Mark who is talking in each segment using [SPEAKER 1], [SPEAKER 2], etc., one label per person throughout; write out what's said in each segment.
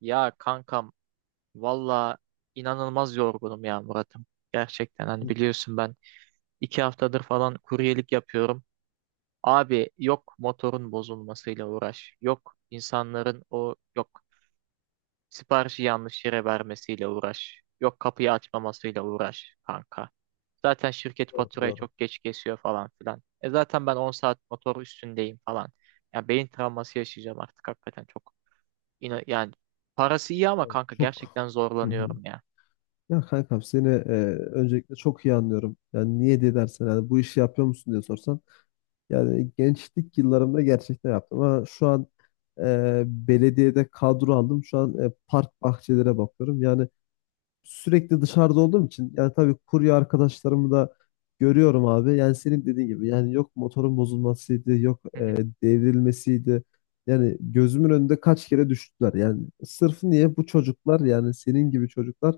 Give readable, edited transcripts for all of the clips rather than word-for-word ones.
[SPEAKER 1] Ya kankam valla inanılmaz yorgunum ya Murat'ım. Gerçekten hani biliyorsun ben 2 haftadır falan kuryelik yapıyorum. Abi yok motorun bozulmasıyla uğraş. Yok insanların o yok siparişi yanlış yere vermesiyle uğraş. Yok kapıyı açmamasıyla uğraş kanka. Zaten şirket
[SPEAKER 2] Doğru
[SPEAKER 1] faturayı
[SPEAKER 2] doğru.
[SPEAKER 1] çok geç kesiyor falan filan. Zaten ben 10 saat motor üstündeyim falan. Ya beyin travması yaşayacağım artık hakikaten çok. Yine yani parası iyi ama
[SPEAKER 2] Yani
[SPEAKER 1] kanka
[SPEAKER 2] çok.
[SPEAKER 1] gerçekten
[SPEAKER 2] Hı hı.
[SPEAKER 1] zorlanıyorum ya.
[SPEAKER 2] Ya kankam seni öncelikle çok iyi anlıyorum. Yani niye diye dersen yani bu işi yapıyor musun diye sorsan. Yani gençlik yıllarımda gerçekten yaptım ama şu an belediyede kadro aldım. Şu an park bahçelere bakıyorum. Yani sürekli dışarıda olduğum için yani tabii kurye arkadaşlarımı da görüyorum abi. Yani senin dediğin gibi yani yok motorun bozulmasıydı, yok devrilmesiydi. Yani gözümün önünde kaç kere düştüler. Yani sırf niye bu çocuklar yani senin gibi çocuklar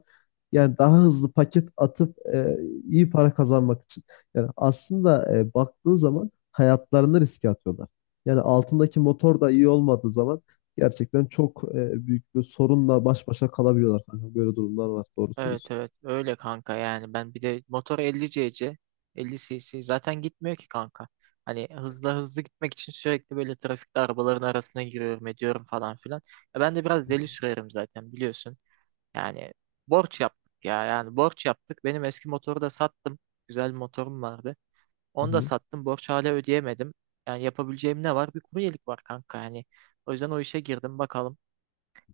[SPEAKER 2] yani daha hızlı paket atıp iyi para kazanmak için. Yani aslında baktığın zaman hayatlarını riske atıyorlar. Yani altındaki motor da iyi olmadığı zaman gerçekten çok büyük bir sorunla baş başa kalabiliyorlar kanka. Böyle durumlar var. Doğru
[SPEAKER 1] Evet
[SPEAKER 2] söylüyorsun.
[SPEAKER 1] evet öyle kanka yani ben bir de motor 50 cc 50 cc zaten gitmiyor ki kanka. Hani hızlı hızlı gitmek için sürekli böyle trafikte arabaların arasına giriyorum ediyorum falan filan. Ben de biraz deli sürerim zaten biliyorsun. Yani borç yaptık ya yani borç yaptık. Benim eski motoru da sattım. Güzel bir motorum vardı.
[SPEAKER 2] Hı
[SPEAKER 1] Onu da
[SPEAKER 2] hı.
[SPEAKER 1] sattım. Borç hala ödeyemedim. Yani yapabileceğim ne var? Bir kuryelik var kanka yani. O yüzden o işe girdim bakalım.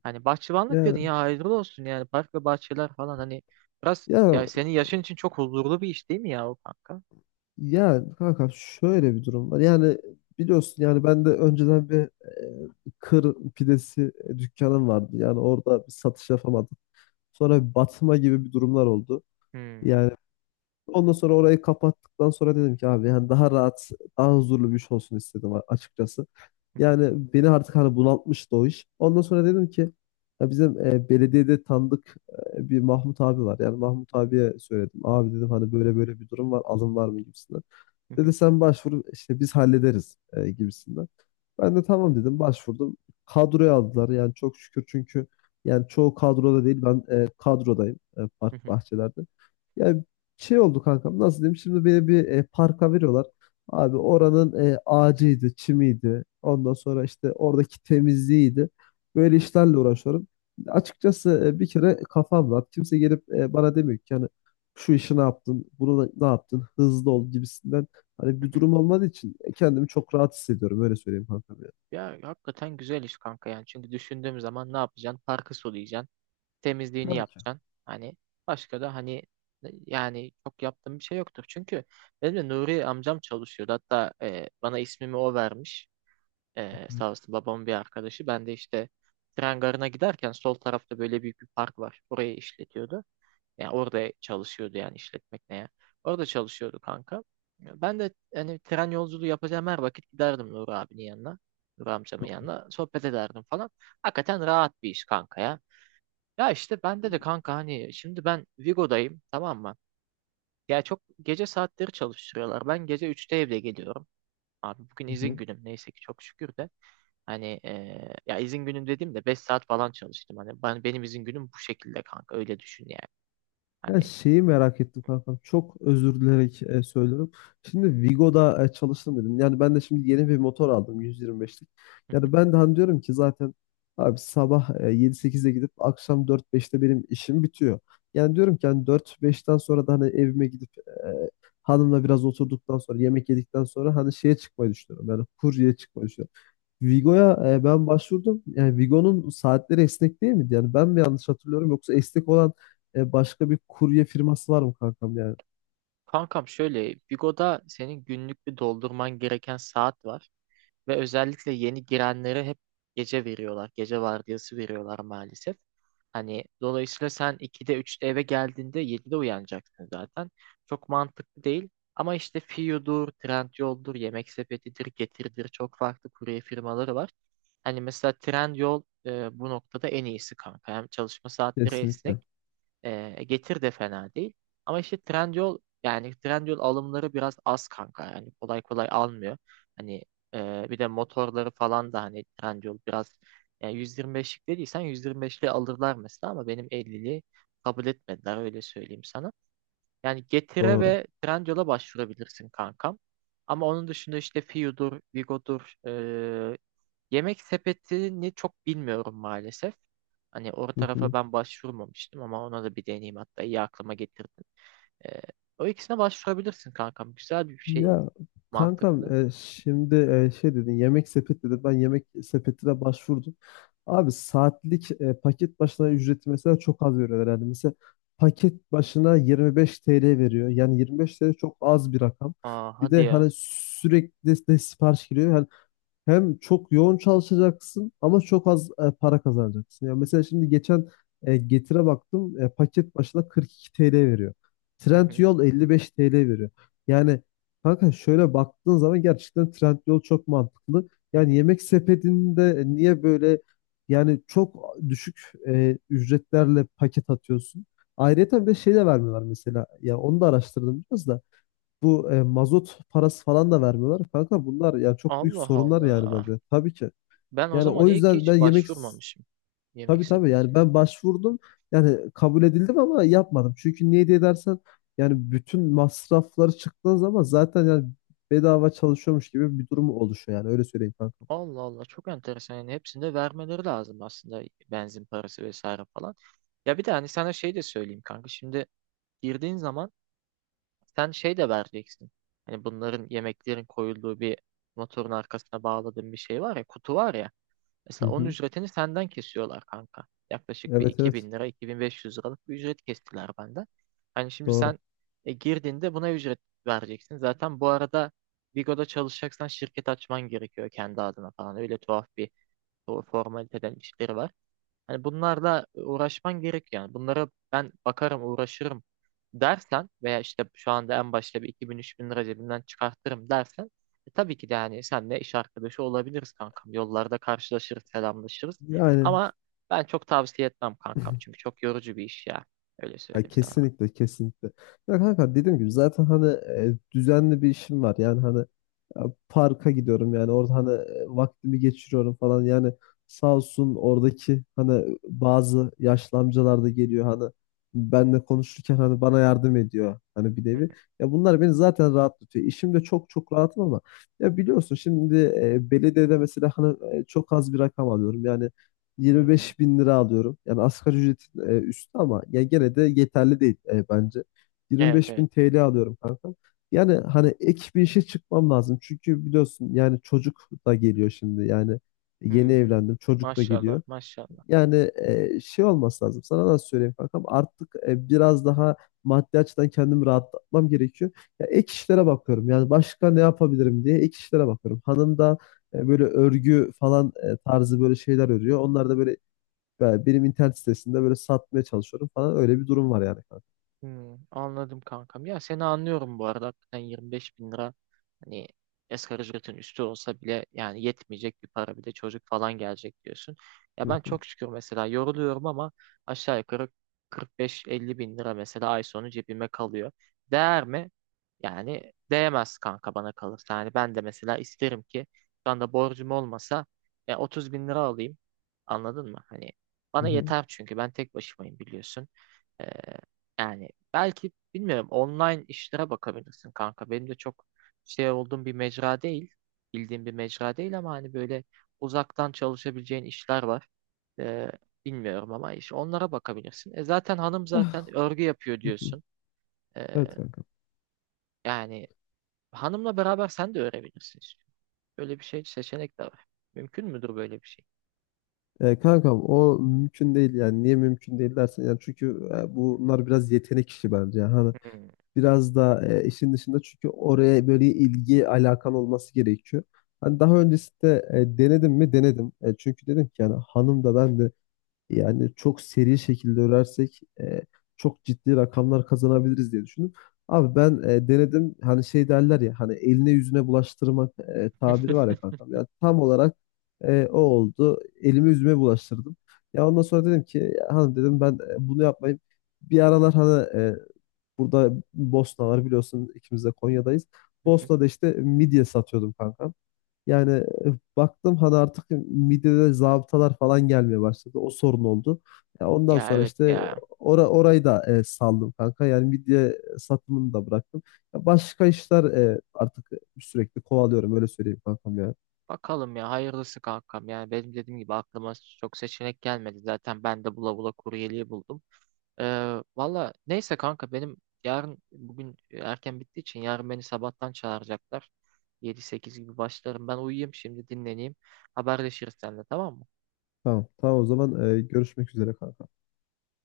[SPEAKER 1] Hani bahçıvanlık dedin
[SPEAKER 2] Yani
[SPEAKER 1] ya hayırlı olsun yani park ve bahçeler falan hani biraz
[SPEAKER 2] ya
[SPEAKER 1] ya senin yaşın için çok huzurlu bir iş değil mi ya o kanka?
[SPEAKER 2] ya kanka şöyle bir durum var. Yani biliyorsun yani ben de önceden bir kır pidesi dükkanım vardı. Yani orada bir satış yapamadım. Sonra bir batma gibi bir durumlar oldu.
[SPEAKER 1] Hmm.
[SPEAKER 2] Yani ondan sonra orayı kapattıktan sonra dedim ki abi yani daha rahat, daha huzurlu bir iş olsun istedim açıkçası. Yani beni artık hani bunaltmıştı o iş. Ondan sonra dedim ki ya bizim belediyede tanıdık bir Mahmut abi var. Yani Mahmut abiye söyledim. Abi dedim hani böyle böyle bir durum var, alım var mı gibisinden. Dedi sen başvur işte biz hallederiz gibisinden. Ben de tamam dedim başvurdum. Kadroya aldılar yani çok şükür çünkü yani çoğu kadroda değil ben kadrodayım park bahçelerde. Yani şey oldu kankam nasıl diyeyim şimdi beni bir parka veriyorlar. Abi oranın ağacıydı, çimiydi. Ondan sonra işte oradaki temizliğiydi. Böyle işlerle uğraşıyorum. Açıkçası bir kere kafam rahat. Kimse gelip bana demiyor ki yani şu işi ne yaptın, ne yaptın, hızlı ol gibisinden. Hani bir durum olmadığı için kendimi çok rahat hissediyorum. Öyle söyleyeyim kankam ya.
[SPEAKER 1] Ya hakikaten güzel iş kanka yani çünkü düşündüğüm zaman ne yapacaksın? Parkı sulayacaksın, temizliğini
[SPEAKER 2] Tabii ki.
[SPEAKER 1] yapacaksın. Hani başka da hani yani çok yaptığım bir şey yoktur. Çünkü benim de Nuri amcam çalışıyordu. Hatta bana ismimi o vermiş. Sağ olsun babamın bir arkadaşı. Ben de işte tren garına giderken sol tarafta böyle büyük bir park var. Orayı işletiyordu. Yani orada çalışıyordu yani işletmek ne ya. Orada çalışıyordu kanka. Ben de hani tren yolculuğu yapacağım her vakit giderdim Nur abinin yanına. Nur amcamın yanına. Sohbet ederdim falan. Hakikaten rahat bir iş kanka ya. Ya işte bende de kanka hani şimdi ben Vigo'dayım tamam mı? Ya çok gece saatleri çalıştırıyorlar. Ben gece 3'te evde geliyorum. Abi bugün
[SPEAKER 2] Hı
[SPEAKER 1] izin
[SPEAKER 2] hı.
[SPEAKER 1] günüm neyse ki çok şükür de. Hani ya izin günüm dediğimde 5 saat falan çalıştım. Hani benim izin günüm bu şekilde kanka öyle düşün yani.
[SPEAKER 2] Ya
[SPEAKER 1] Hani.
[SPEAKER 2] şeyi merak ettim kankam. Çok özür dileyerek söylüyorum. Şimdi Vigo'da çalıştım dedim. Yani ben de şimdi yeni bir motor aldım 125'lik. Yani ben de hani diyorum ki zaten abi sabah 7-8'de gidip akşam 4-5'te benim işim bitiyor. Yani diyorum ki hani 4-5'ten sonra da hani evime gidip hanımla biraz oturduktan sonra yemek yedikten sonra hani şeye çıkmayı düşünüyorum. Yani kurye çıkmayı düşünüyorum. Vigo'ya ben başvurdum. Yani Vigo'nun saatleri esnek değil miydi? Yani ben mi yanlış hatırlıyorum yoksa esnek olan başka bir kurye firması var mı kankam yani?
[SPEAKER 1] Kankam şöyle Bigo'da senin günlük bir doldurman gereken saat var. Ve özellikle yeni girenlere hep gece veriyorlar. Gece vardiyası veriyorlar maalesef. Hani dolayısıyla sen 2'de üçte eve geldiğinde 7'de uyanacaksın zaten. Çok mantıklı değil. Ama işte Fiyo'dur, Trendyol'dur, Yemek Sepeti'dir, Getir'dir çok farklı kurye firmaları var. Hani mesela Trendyol bu noktada en iyisi kanka. Hem çalışma saatleri esnek
[SPEAKER 2] Kesinlikle.
[SPEAKER 1] e, Getir de fena değil. Ama işte Trendyol yani Trendyol alımları biraz az kanka. Yani kolay kolay almıyor. Hani bir de motorları falan da hani Trendyol biraz yani 125'lik dediysen 125'li alırlar mesela ama benim 50'li kabul etmediler öyle söyleyeyim sana. Yani Getir'e
[SPEAKER 2] Doğru.
[SPEAKER 1] ve Trendyol'a başvurabilirsin kankam. Ama onun dışında işte Fiu'dur, Vigo'dur, Yemek sepetini çok bilmiyorum maalesef. Hani o
[SPEAKER 2] Hı
[SPEAKER 1] tarafa
[SPEAKER 2] hı.
[SPEAKER 1] ben başvurmamıştım ama ona da bir deneyeyim hatta iyi aklıma getirdin. Ee, o ikisine başvurabilirsin kankam. Güzel bir şey.
[SPEAKER 2] Ya
[SPEAKER 1] Mantıklı.
[SPEAKER 2] kankam şimdi şey dedin yemek sepeti dedin. Ben yemek sepetine başvurdum. Abi saatlik paket başına ücreti mesela çok az veriyorlar. Yani mesela paket başına 25 TL veriyor. Yani 25 TL çok az bir rakam.
[SPEAKER 1] Aa
[SPEAKER 2] Bir
[SPEAKER 1] hadi
[SPEAKER 2] de
[SPEAKER 1] ya.
[SPEAKER 2] hani sürekli de sipariş giriyor. Hem çok yoğun çalışacaksın ama çok az para kazanacaksın. Yani mesela şimdi geçen Getir'e baktım paket başına 42 TL veriyor.
[SPEAKER 1] Hı hı,
[SPEAKER 2] Trendyol 55 TL veriyor. Yani kanka şöyle baktığın zaman gerçekten Trendyol çok mantıklı.
[SPEAKER 1] hı
[SPEAKER 2] Yani
[SPEAKER 1] hı.
[SPEAKER 2] yemek sepetinde niye böyle yani çok düşük ücretlerle paket atıyorsun? Ayrıca bir de şey de vermiyorlar mesela. Ya onu da araştırdım biraz da. Bu mazot parası falan da vermiyorlar. Kanka bunlar ya çok büyük
[SPEAKER 1] Allah
[SPEAKER 2] sorunlar yani
[SPEAKER 1] Allah.
[SPEAKER 2] bence. Tabii ki.
[SPEAKER 1] Ben o
[SPEAKER 2] Yani
[SPEAKER 1] zaman
[SPEAKER 2] o
[SPEAKER 1] iyi ki
[SPEAKER 2] yüzden ben
[SPEAKER 1] hiç
[SPEAKER 2] yemek
[SPEAKER 1] başvurmamışım yemek
[SPEAKER 2] tabii tabii yani
[SPEAKER 1] sepetine.
[SPEAKER 2] ben başvurdum. Yani kabul edildim ama yapmadım. Çünkü niye diye dersen yani bütün masrafları çıktığın zaman zaten yani bedava çalışıyormuş gibi bir durum oluşuyor yani öyle söyleyeyim kanka.
[SPEAKER 1] Allah Allah çok enteresan. Yani hepsinde vermeleri lazım aslında benzin parası vesaire falan. Ya bir de hani sana şey de söyleyeyim kanka. Şimdi girdiğin zaman sen şey de vereceksin. Hani bunların yemeklerin koyulduğu bir motorun arkasına bağladığın bir şey var ya, kutu var ya.
[SPEAKER 2] Hı
[SPEAKER 1] Mesela onun
[SPEAKER 2] hı.
[SPEAKER 1] ücretini senden kesiyorlar kanka. Yaklaşık bir
[SPEAKER 2] Evet
[SPEAKER 1] iki
[SPEAKER 2] evet
[SPEAKER 1] bin lira, 2500 liralık bir ücret kestiler benden. Hani şimdi
[SPEAKER 2] doğru.
[SPEAKER 1] sen girdiğinde buna ücret vereceksin. Zaten bu arada Vigo'da çalışacaksan şirket açman gerekiyor kendi adına falan. Öyle tuhaf bir o formaliteden işleri var. Hani bunlarla uğraşman gerek yani. Bunlara ben bakarım, uğraşırım dersen veya işte şu anda en başta bir iki bin üç bin lira cebimden çıkartırım dersen tabii ki de hani senle iş arkadaşı olabiliriz kankam. Yollarda karşılaşırız, selamlaşırız.
[SPEAKER 2] Yani
[SPEAKER 1] Ama ben çok tavsiye etmem kankam. Çünkü çok yorucu bir iş ya. Öyle
[SPEAKER 2] ya
[SPEAKER 1] söyleyeyim sana.
[SPEAKER 2] kesinlikle kesinlikle. Ya kanka dediğim gibi zaten hani düzenli bir işim var. Yani hani e, parka gidiyorum yani orada hani vaktimi geçiriyorum falan. Yani sağ olsun oradaki hani bazı yaşlı amcalar da geliyor hani benle konuşurken hani bana yardım ediyor hani bir
[SPEAKER 1] Hı
[SPEAKER 2] nevi.
[SPEAKER 1] hı.
[SPEAKER 2] Ya bunlar beni zaten rahatlatıyor. İşimde çok çok rahatım ama ya biliyorsun şimdi belediyede mesela hani çok az bir rakam alıyorum. Yani
[SPEAKER 1] Hmm.
[SPEAKER 2] 25 bin lira alıyorum. Yani asgari ücretin üstü ama ya gene de yeterli değil bence.
[SPEAKER 1] Evet
[SPEAKER 2] 25
[SPEAKER 1] evet.
[SPEAKER 2] bin TL alıyorum kanka. Yani hani ek bir işe çıkmam lazım. Çünkü biliyorsun yani çocuk da geliyor şimdi. Yani yeni
[SPEAKER 1] Hmm.
[SPEAKER 2] evlendim çocuk da
[SPEAKER 1] Maşallah
[SPEAKER 2] geliyor.
[SPEAKER 1] maşallah.
[SPEAKER 2] Yani şey olması lazım. Sana nasıl söyleyeyim kankam? Artık biraz daha maddi açıdan kendimi rahatlatmam gerekiyor. Ya ek işlere bakıyorum. Yani başka ne yapabilirim diye ek işlere bakıyorum. Hanım da böyle örgü falan tarzı böyle şeyler örüyor. Onlar da böyle benim internet sitesinde böyle satmaya çalışıyorum falan. Öyle bir durum var yani kanka.
[SPEAKER 1] Hmm, anladım kankam. Ya seni anlıyorum bu arada. Hakikaten 25 bin lira hani asgari ücretin üstü olsa bile yani yetmeyecek bir para bir de çocuk falan gelecek diyorsun. Ya
[SPEAKER 2] Hı
[SPEAKER 1] ben
[SPEAKER 2] hı,
[SPEAKER 1] çok şükür mesela yoruluyorum ama aşağı yukarı 45-50 bin lira mesela ay sonu cebime kalıyor. Değer mi? Yani değmez kanka bana kalırsa. Yani ben de mesela isterim ki şu anda borcum olmasa 30 bin lira alayım. Anladın mı? Hani
[SPEAKER 2] hı
[SPEAKER 1] bana
[SPEAKER 2] hı,
[SPEAKER 1] yeter çünkü ben tek başımayım biliyorsun. Ee, yani belki bilmiyorum online işlere bakabilirsin kanka. Benim de çok şey olduğum bir mecra değil. Bildiğim bir mecra değil ama hani böyle uzaktan çalışabileceğin işler var. Ee, bilmiyorum ama iş onlara bakabilirsin. Zaten hanım zaten örgü yapıyor
[SPEAKER 2] hı hı.
[SPEAKER 1] diyorsun. Ee,
[SPEAKER 2] Evet kanka.
[SPEAKER 1] yani hanımla beraber sen de öğrenebilirsin işte. Böyle bir şey seçenek de var. Mümkün müdür böyle bir şey?
[SPEAKER 2] Kankam o mümkün değil yani niye mümkün değil dersen yani çünkü bunlar biraz yetenek işi bence yani hani
[SPEAKER 1] Hmm.
[SPEAKER 2] biraz da işin dışında çünkü oraya böyle ilgi alakan olması gerekiyor. Hani daha öncesinde denedim mi denedim. Çünkü dedim ki yani hanım da ben de yani çok seri şekilde örersek çok ciddi rakamlar kazanabiliriz diye düşündüm. Abi ben denedim hani şey derler ya hani eline yüzüne bulaştırmak tabiri var ya kankam. Yani tam olarak o oldu. Elimi yüzüme bulaştırdım. Ya ondan sonra dedim ki "Ya hanım dedim ben bunu yapmayayım. Bir aralar hani burada Bosna var biliyorsun ikimiz de Konya'dayız. Bosna'da işte midye satıyordum kankam. Yani baktım hani artık midede zabıtalar falan gelmeye başladı. O sorun oldu. Ya ondan
[SPEAKER 1] Ya
[SPEAKER 2] sonra
[SPEAKER 1] evet
[SPEAKER 2] işte
[SPEAKER 1] ya.
[SPEAKER 2] orayı da saldım kanka. Yani midye satımını da bıraktım. Ya başka işler artık sürekli kovalıyorum öyle söyleyeyim kankam ya.
[SPEAKER 1] Bakalım ya hayırlısı kankam. Yani benim dediğim gibi aklıma çok seçenek gelmedi. Zaten ben de bula bula kuryeliği buldum. Valla neyse kanka benim yarın bugün erken bittiği için yarın beni sabahtan çağıracaklar. Yedi sekiz gibi başlarım. Ben uyuyayım şimdi dinleneyim. Haberleşiriz seninle tamam mı?
[SPEAKER 2] Tamam, tamam o zaman görüşmek üzere kanka.